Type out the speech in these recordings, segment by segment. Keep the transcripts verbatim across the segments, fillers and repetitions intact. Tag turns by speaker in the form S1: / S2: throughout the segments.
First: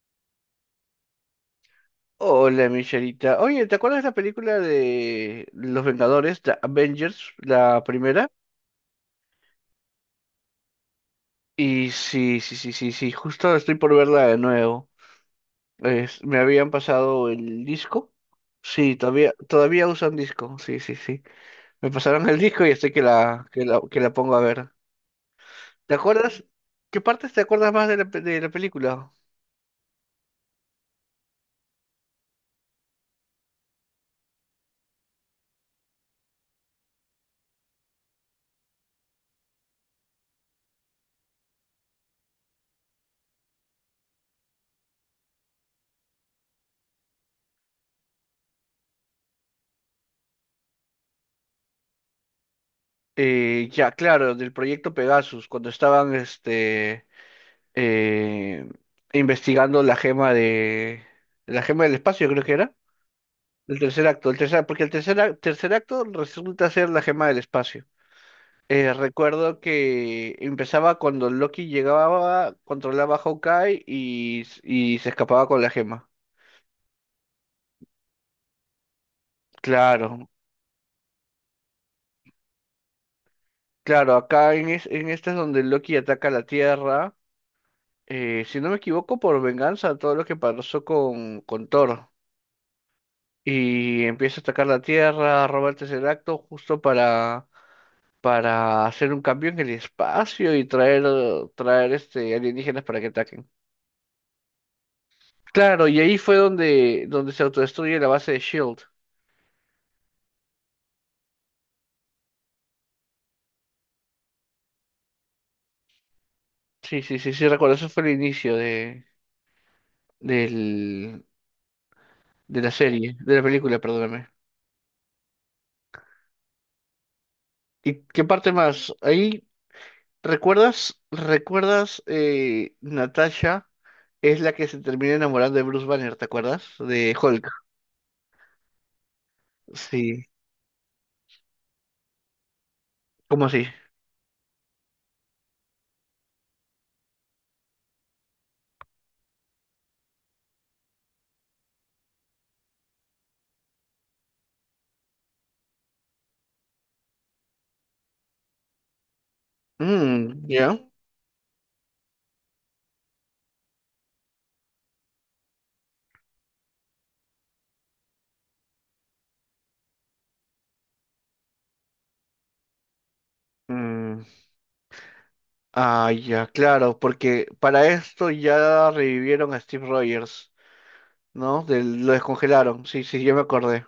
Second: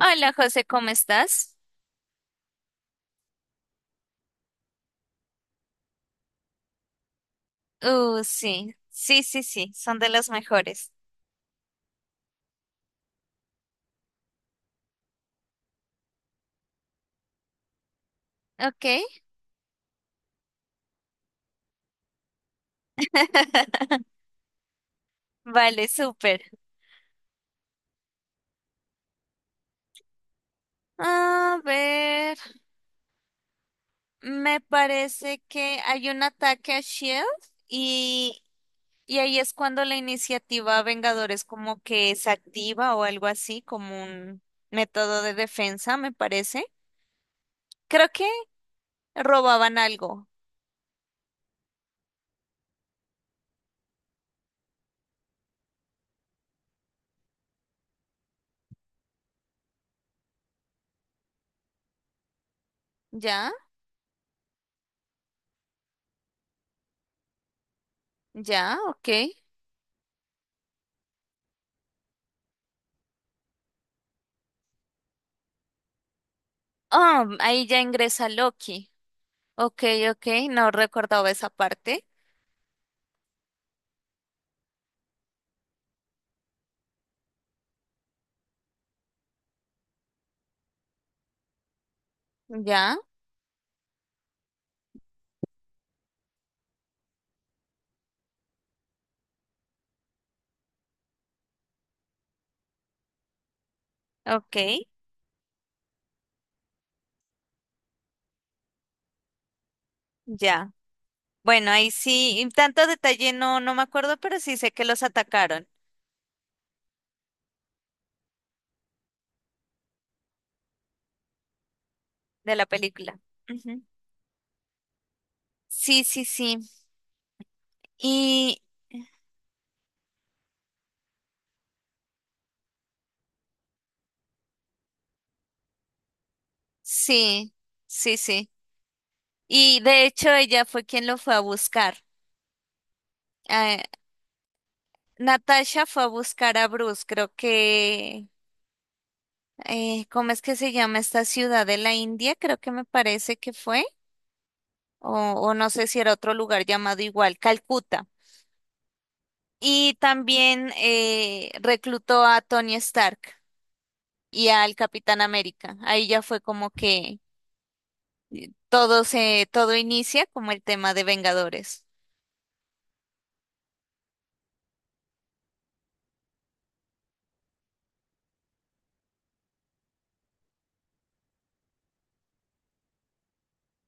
S1: Hola José, ¿cómo estás?
S2: Hola, Michelita. Oye, ¿te acuerdas de la película de Los Vengadores, The Avengers, la
S1: Uh,
S2: primera?
S1: sí, sí, sí, sí, son de los mejores.
S2: Y sí, sí, sí, sí, sí, justo estoy por verla de nuevo. Es- me habían pasado el disco.
S1: Ok,
S2: Sí, todavía, todavía usan disco. Sí, sí, sí. Me pasaron el disco y estoy que la, que la, que la pongo a ver.
S1: vale,
S2: ¿Te
S1: súper.
S2: acuerdas? ¿Qué partes te acuerdas más de la, pe- de la película?
S1: A ver, me parece que hay un ataque a Shield y, y ahí es cuando la iniciativa Vengadores como que se activa o algo así, como un método de defensa, me parece. Creo que robaban algo.
S2: Eh, ya, claro, del proyecto Pegasus, cuando estaban este. eh, investigando la gema de la gema del espacio, creo que era.
S1: Ya,
S2: El tercer acto, el tercer, porque el tercer, ac- tercer acto resulta ser la gema del espacio.
S1: ya,
S2: Eh,
S1: ok.
S2: recuerdo que empezaba cuando Loki llegaba, controlaba a Hawkeye y, s- y se escapaba con la gema.
S1: Ah, ahí ya ingresa Loki. Ok, ok,
S2: Claro,
S1: no recordaba esa parte.
S2: claro, acá en, es- en esta es donde Loki ataca la Tierra, eh, si no me equivoco, por venganza a todo lo que pasó con, con Thor.
S1: Ya,
S2: Y empieza a atacar la Tierra, roba el Tesseracto justo para, para hacer un cambio en el espacio y traer, eh, traer este, alienígenas para que ataquen.
S1: ok,
S2: Claro, y ahí fue donde, donde se autodestruye la base de Shield.
S1: ya. Bueno, ahí sí, y tanto detalle no, no me acuerdo, pero sí sé que los atacaron
S2: Sí, sí, sí, sí, recuerdo, eso fue el inicio de, del,
S1: de
S2: de
S1: la
S2: la serie,
S1: película.
S2: de la película,
S1: Ujú.
S2: perdóname.
S1: Sí, sí, sí.
S2: ¿Y qué parte
S1: Y
S2: más? Ahí, ¿recuerdas? ¿Recuerdas eh, Natasha? Es la que se termina enamorando de Bruce Banner, ¿te acuerdas? De Hulk.
S1: sí, sí, sí. Y de
S2: Sí.
S1: hecho ella fue quien lo fue a buscar.
S2: ¿Cómo así?
S1: Eh, Natasha fue a buscar a Bruce, creo que, eh, ¿cómo es que se llama esta ciudad de la India? Creo que me parece que fue, o, o no sé si era otro lugar llamado igual, Calcuta. Y
S2: Mm,
S1: también
S2: ya.
S1: eh, reclutó a Tony Stark y al Capitán América. Ahí ya fue como que todo se, todo inicia como el tema de Vengadores.
S2: Mm, ah, ya, claro, porque para esto ya revivieron a Steve Rogers, ¿no? Del- lo descongelaron. Sí, sí, ya me acordé.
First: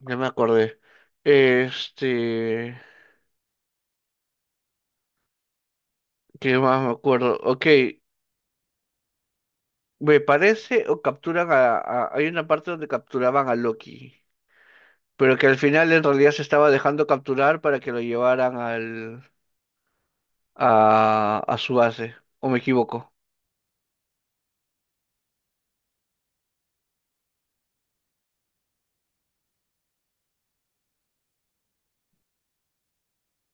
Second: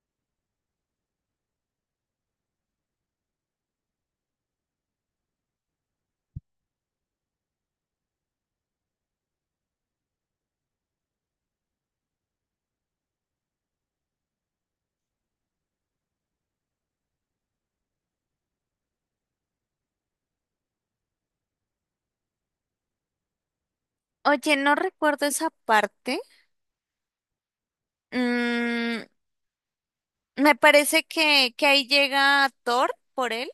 S2: Ya me acordé. Este, ¿Qué más me acuerdo? Ok, me parece o capturan a, a- hay una parte donde capturaban a Loki, pero que al final en realidad se estaba dejando capturar para que lo llevaran al, a, a su base, ¿o me equivoco?
S1: Oye, no recuerdo esa parte. Mm, me parece que, que ahí llega Thor por él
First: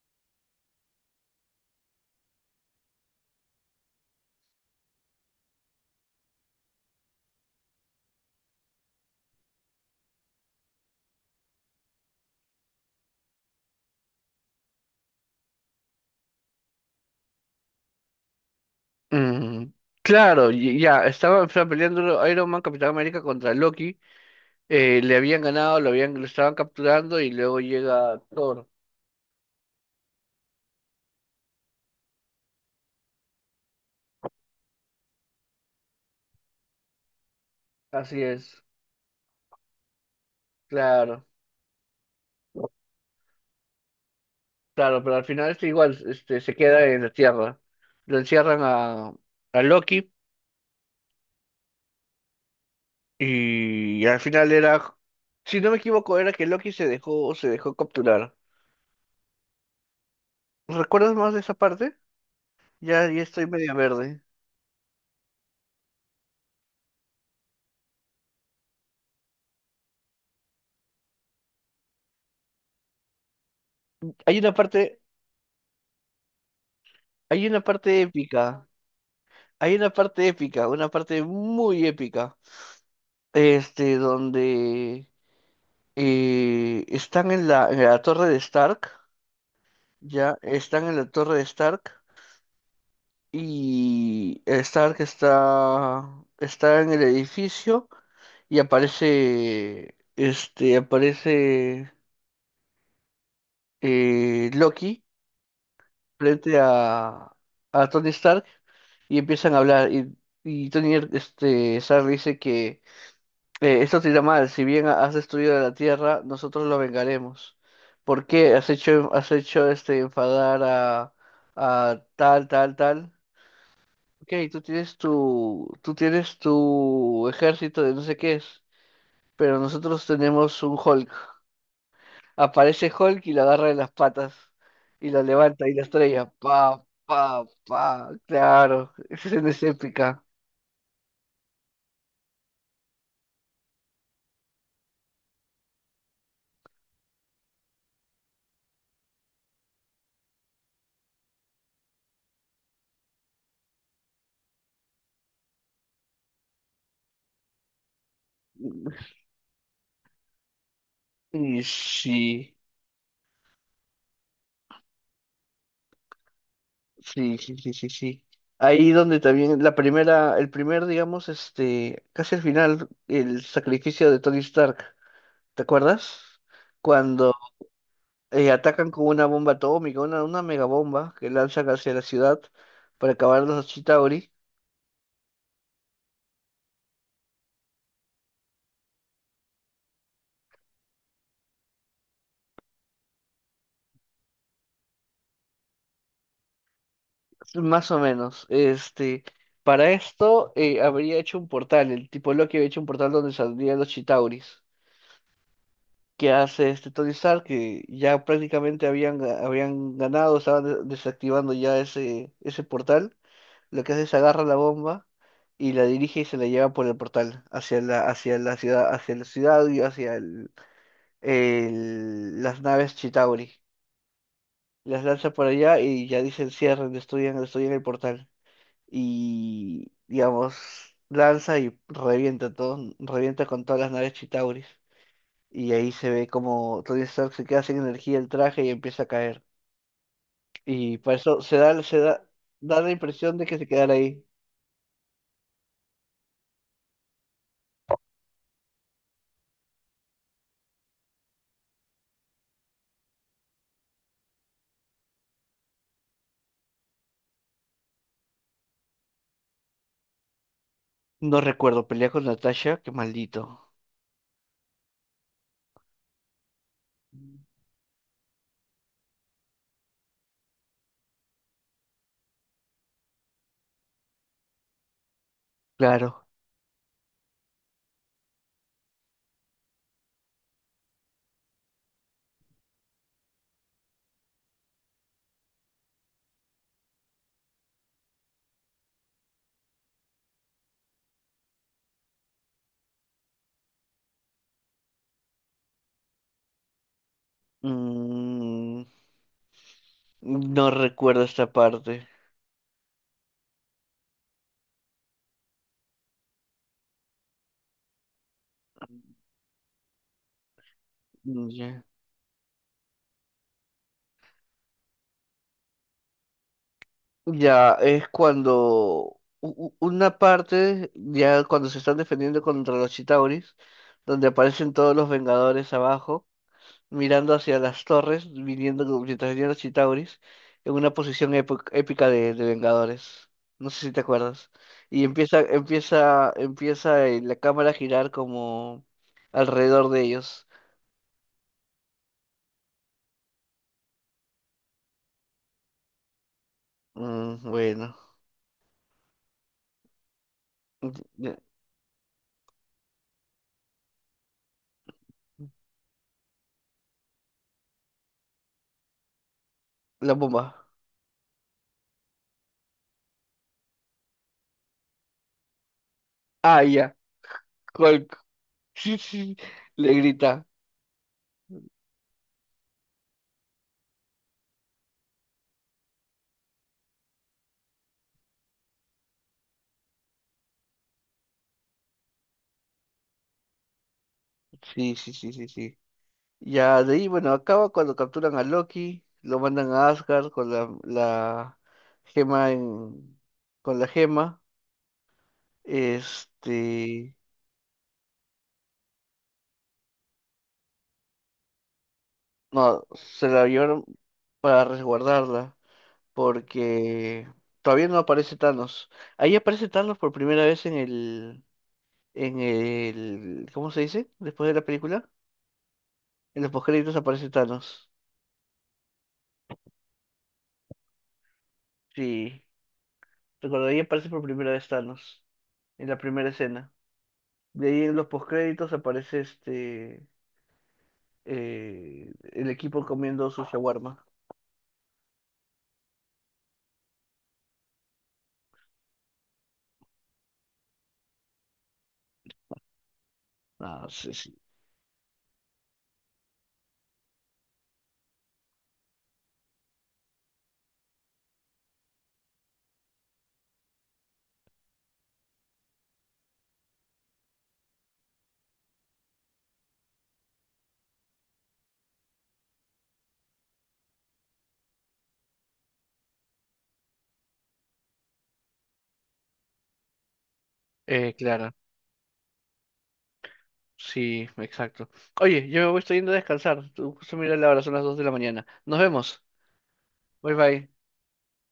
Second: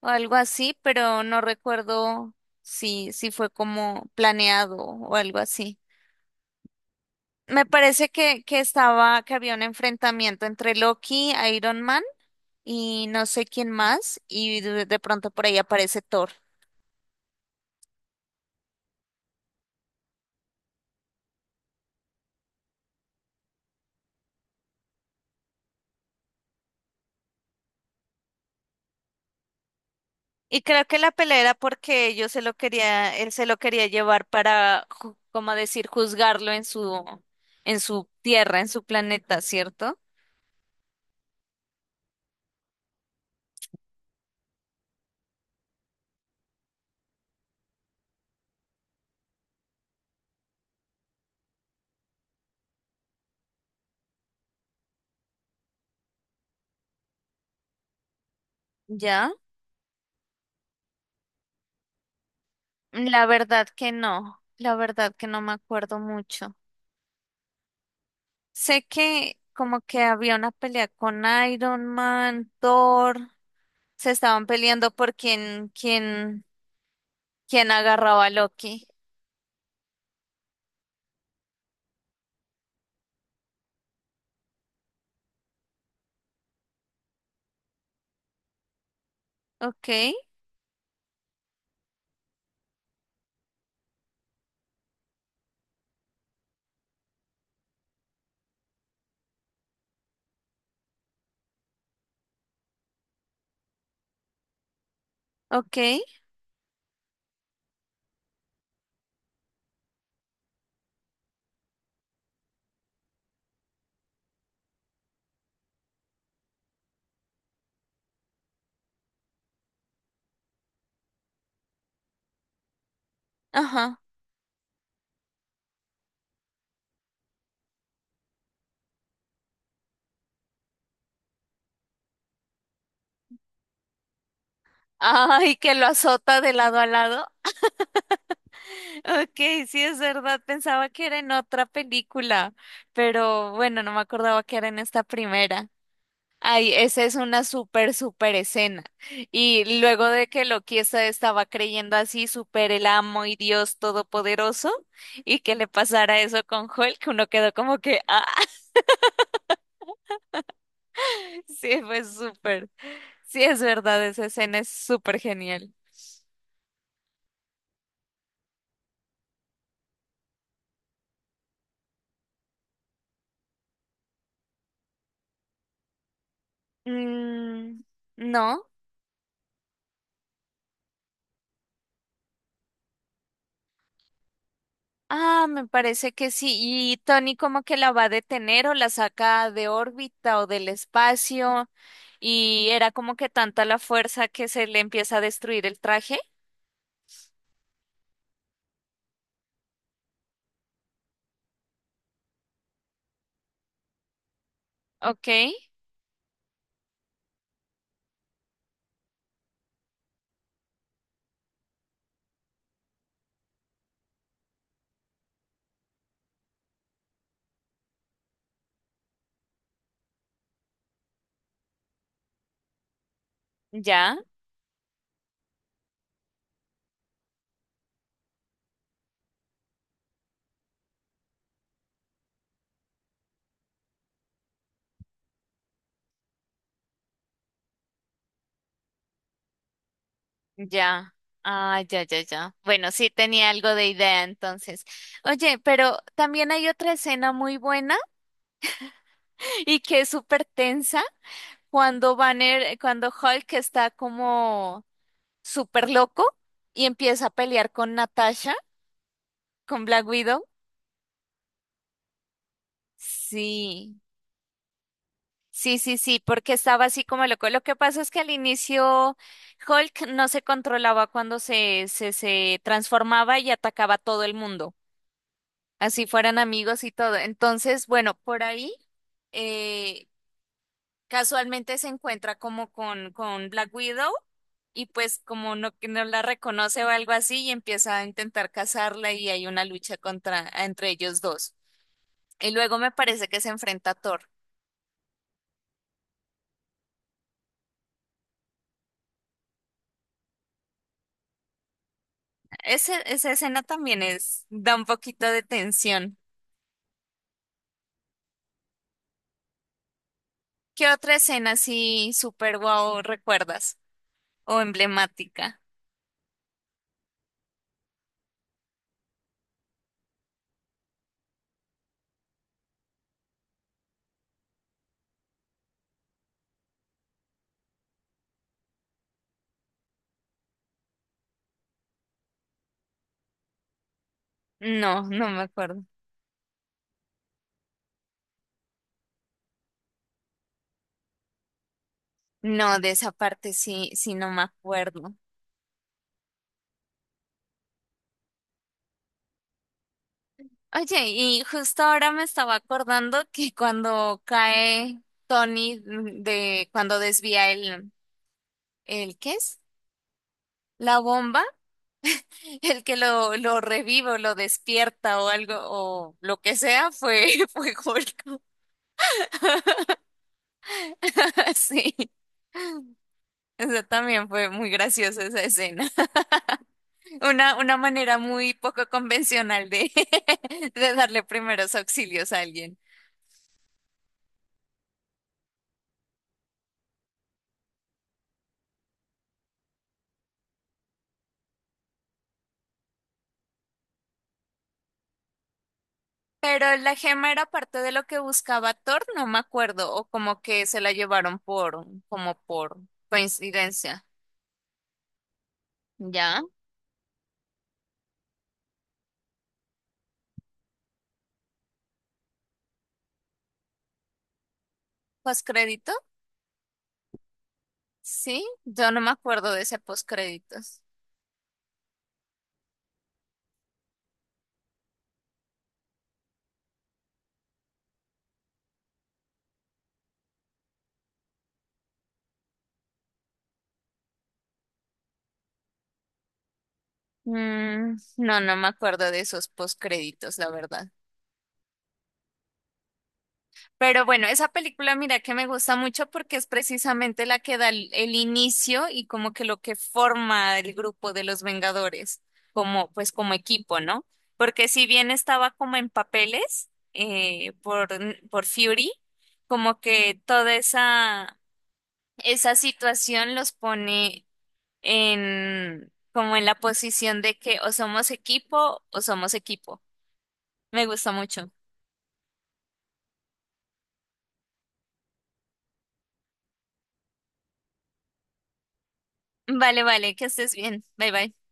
S1: o algo así, pero no recuerdo si, si fue como planeado o algo así. Me parece que, que estaba, que había un enfrentamiento entre Loki, Iron Man y no sé quién más, y de, de pronto por ahí aparece Thor.
S2: Mm, claro, y- ya, estaba, estaba peleando Iron Man, Capitán América contra Loki, eh, le habían ganado, lo habían, lo estaban capturando y luego llega Thor.
S1: Y creo que la pelea era porque yo se lo quería, él se lo quería llevar para, ju- como decir, juzgarlo en su, en su
S2: Así
S1: tierra,
S2: es,
S1: en su planeta, ¿cierto?
S2: claro, claro, pero al final este igual, este, se queda en la Tierra. Lo encierran a, a Loki y al final era, si no me equivoco, era que Loki se dejó, se dejó capturar.
S1: ¿Ya?
S2: ¿Recuerdas más de esa parte? Ya, ya
S1: La
S2: estoy
S1: verdad
S2: media
S1: que
S2: verde.
S1: no, la verdad que no me acuerdo mucho. Sé que como que había una pelea con Iron Man, Thor, se
S2: Hay
S1: estaban
S2: una
S1: peleando
S2: parte,
S1: por quién, quién,
S2: hay una
S1: quién
S2: parte
S1: agarraba a
S2: épica.
S1: Loki.
S2: Hay una parte épica, una parte muy épica, este, donde eh, están en la, en la torre de Stark,
S1: Ok,
S2: ya, están en la torre de Stark y Stark está, está en el edificio y aparece, este, aparece eh, Loki
S1: ok,
S2: frente a, a Tony Stark y empiezan a hablar y, y Tony, este, Stark dice que Eh, esto te irá mal, si bien has destruido la tierra, nosotros lo vengaremos. ¿Por qué has hecho, has hecho este enfadar a, a tal, tal, tal?
S1: ajá.
S2: Ok, tú tienes tu, tú tienes tu ejército de no sé qué es, pero nosotros tenemos un Hulk. Aparece Hulk y lo agarra de las patas y lo
S1: Ay,
S2: levanta
S1: que
S2: y la
S1: lo
S2: estrella.
S1: azota de lado
S2: Pa,
S1: a lado.
S2: pa, pa, claro, esa
S1: Ok,
S2: escena es
S1: sí es
S2: épica.
S1: verdad, pensaba que era en otra película, pero bueno, no me acordaba que era en esta primera. Ay, esa es una súper, súper escena. Y luego de que Loki esta- estaba creyendo así, súper el amo y Dios todopoderoso, y que le pasara eso con Hulk, uno quedó como que, ah,
S2: Y
S1: sí, fue
S2: sí.
S1: súper. Sí es verdad, esa escena es súper genial.
S2: Sí, sí, sí, sí, sí. Ahí donde también la primera, el primer, digamos, este, casi al final, el sacrificio de Tony Stark, ¿te acuerdas? Cuando
S1: Mm,
S2: eh,
S1: ¿no?
S2: atacan con una bomba atómica, una, una megabomba que lanzan hacia la ciudad para acabar los Chitauri,
S1: Ah, me parece que sí. Y Tony como que la va a detener o la saca de órbita o del espacio. Y era como que tanta la fuerza que se le empieza a destruir el traje.
S2: más o menos. Este, para esto eh, habría hecho un portal, el tipo Loki había hecho un portal donde saldrían los Chitauris.
S1: Ok,
S2: Que hace este Tony Stark, que ya prácticamente habían, ga- habían ganado, estaban de- desactivando ya ese, ese portal, lo que hace es agarra la bomba y la dirige y se la lleva por el portal hacia la, hacia la ciudad, hacia la ciudad y hacia el, el- las naves Chitauri.
S1: ya,
S2: Las lanza por allá y ya dicen cierren, destruyan, destruyan el portal. Y digamos, lanza y revienta todo, revienta con todas las naves Chitauris. Y ahí se ve como Tony Stark se queda sin energía el traje y empieza a caer. Y
S1: ya.
S2: para eso se
S1: Ah,
S2: da, se
S1: ya, ya,
S2: da,
S1: ya.
S2: da
S1: Bueno,
S2: la
S1: sí
S2: impresión de
S1: tenía
S2: que se
S1: algo de
S2: quedará
S1: idea
S2: ahí.
S1: entonces. Oye, pero también hay otra escena muy buena y que es súper tensa cuando Banner, cuando Hulk está como súper loco y empieza a pelear con Natasha. ¿Con Black Widow?
S2: No recuerdo, pelea con Natasha, qué maldito.
S1: Sí, sí, sí, sí, porque estaba así como loco. Lo que pasa es que al inicio Hulk no se controlaba cuando se, se, se transformaba y atacaba a todo el mundo, así
S2: Claro.
S1: fueran amigos y todo. Entonces, bueno, por ahí eh, casualmente se encuentra como con, con Black Widow y pues como no, que no la reconoce o algo así y empieza a intentar cazarla y hay una lucha contra, entre ellos dos. Y luego me parece que se enfrenta a Thor.
S2: Mm, no recuerdo esta parte.
S1: Ese- esa escena también es, da un poquito de tensión. ¿Qué otra
S2: Mm,
S1: escena
S2: ya.
S1: así súper guau recuerdas? O emblemática.
S2: Ya, es cuando u- u- una parte, ya cuando se están defendiendo contra los Chitauris, donde aparecen todos los Vengadores abajo, mirando hacia las torres, viniendo mientras venían los Chitauris, en una posición épo- épica de, de Vengadores. No sé si te acuerdas.
S1: No,
S2: Y
S1: no me
S2: empieza,
S1: acuerdo.
S2: empieza, empieza eh, la cámara a girar como alrededor de ellos.
S1: No, de esa parte sí, sí no me acuerdo.
S2: Mm, bueno.
S1: Oye,
S2: Ya,
S1: y justo ahora me estaba acordando que cuando cae Tony de, cuando desvía el, el, ¿qué es?
S2: la bomba.
S1: La bomba, el que lo, lo revive o lo despierta o algo, o lo que
S2: Ah,
S1: sea,
S2: ya.
S1: fue, fue
S2: Hulk.
S1: Hulk.
S2: Sí, sí. Le grita.
S1: Sí. Eso también fue muy graciosa esa escena. Una, una manera muy poco convencional de, de darle primeros auxilios a alguien.
S2: Sí, sí, sí, sí, sí. Ya de ahí, bueno, acaba cuando capturan a Loki, lo mandan a Asgard con la, la gema en, con la gema.
S1: Pero la
S2: Este,
S1: gema era parte de lo que buscaba Thor, no me acuerdo, o como que se la llevaron por, como por
S2: no, se la llevaron
S1: coincidencia.
S2: para resguardarla
S1: ¿Ya?
S2: porque todavía no aparece Thanos. Ahí aparece Thanos por primera vez en el, en el, ¿cómo se dice? Después de la película,
S1: ¿Postcrédito?
S2: en los postcréditos aparece Thanos.
S1: Sí, yo no me acuerdo de ese postcréditos.
S2: Sí, recuerdo, ahí aparece por primera vez Thanos en la primera escena. De ahí en los postcréditos aparece este, eh, el equipo comiendo su shawarma.
S1: Mm, no, no me acuerdo de esos postcréditos, la verdad.
S2: Ah,
S1: Pero
S2: sí,
S1: bueno,
S2: sí.
S1: esa película mira que me gusta mucho porque es precisamente la que da el, el inicio y como que lo que forma el grupo de los Vengadores, como pues como equipo, ¿no? Porque si bien estaba como en papeles eh, por, por Fury, como que toda esa, esa situación los pone en como en la posición de que o somos equipo o somos equipo. Me gusta
S2: Eh,
S1: mucho.
S2: claro. Sí, exacto. Oye, yo me voy estoy yendo a descansar. Tú justo mira la hora, son las dos de la mañana. Nos vemos.
S1: Vale, vale, que
S2: Bye
S1: estés
S2: bye.
S1: bien. Bye, bye.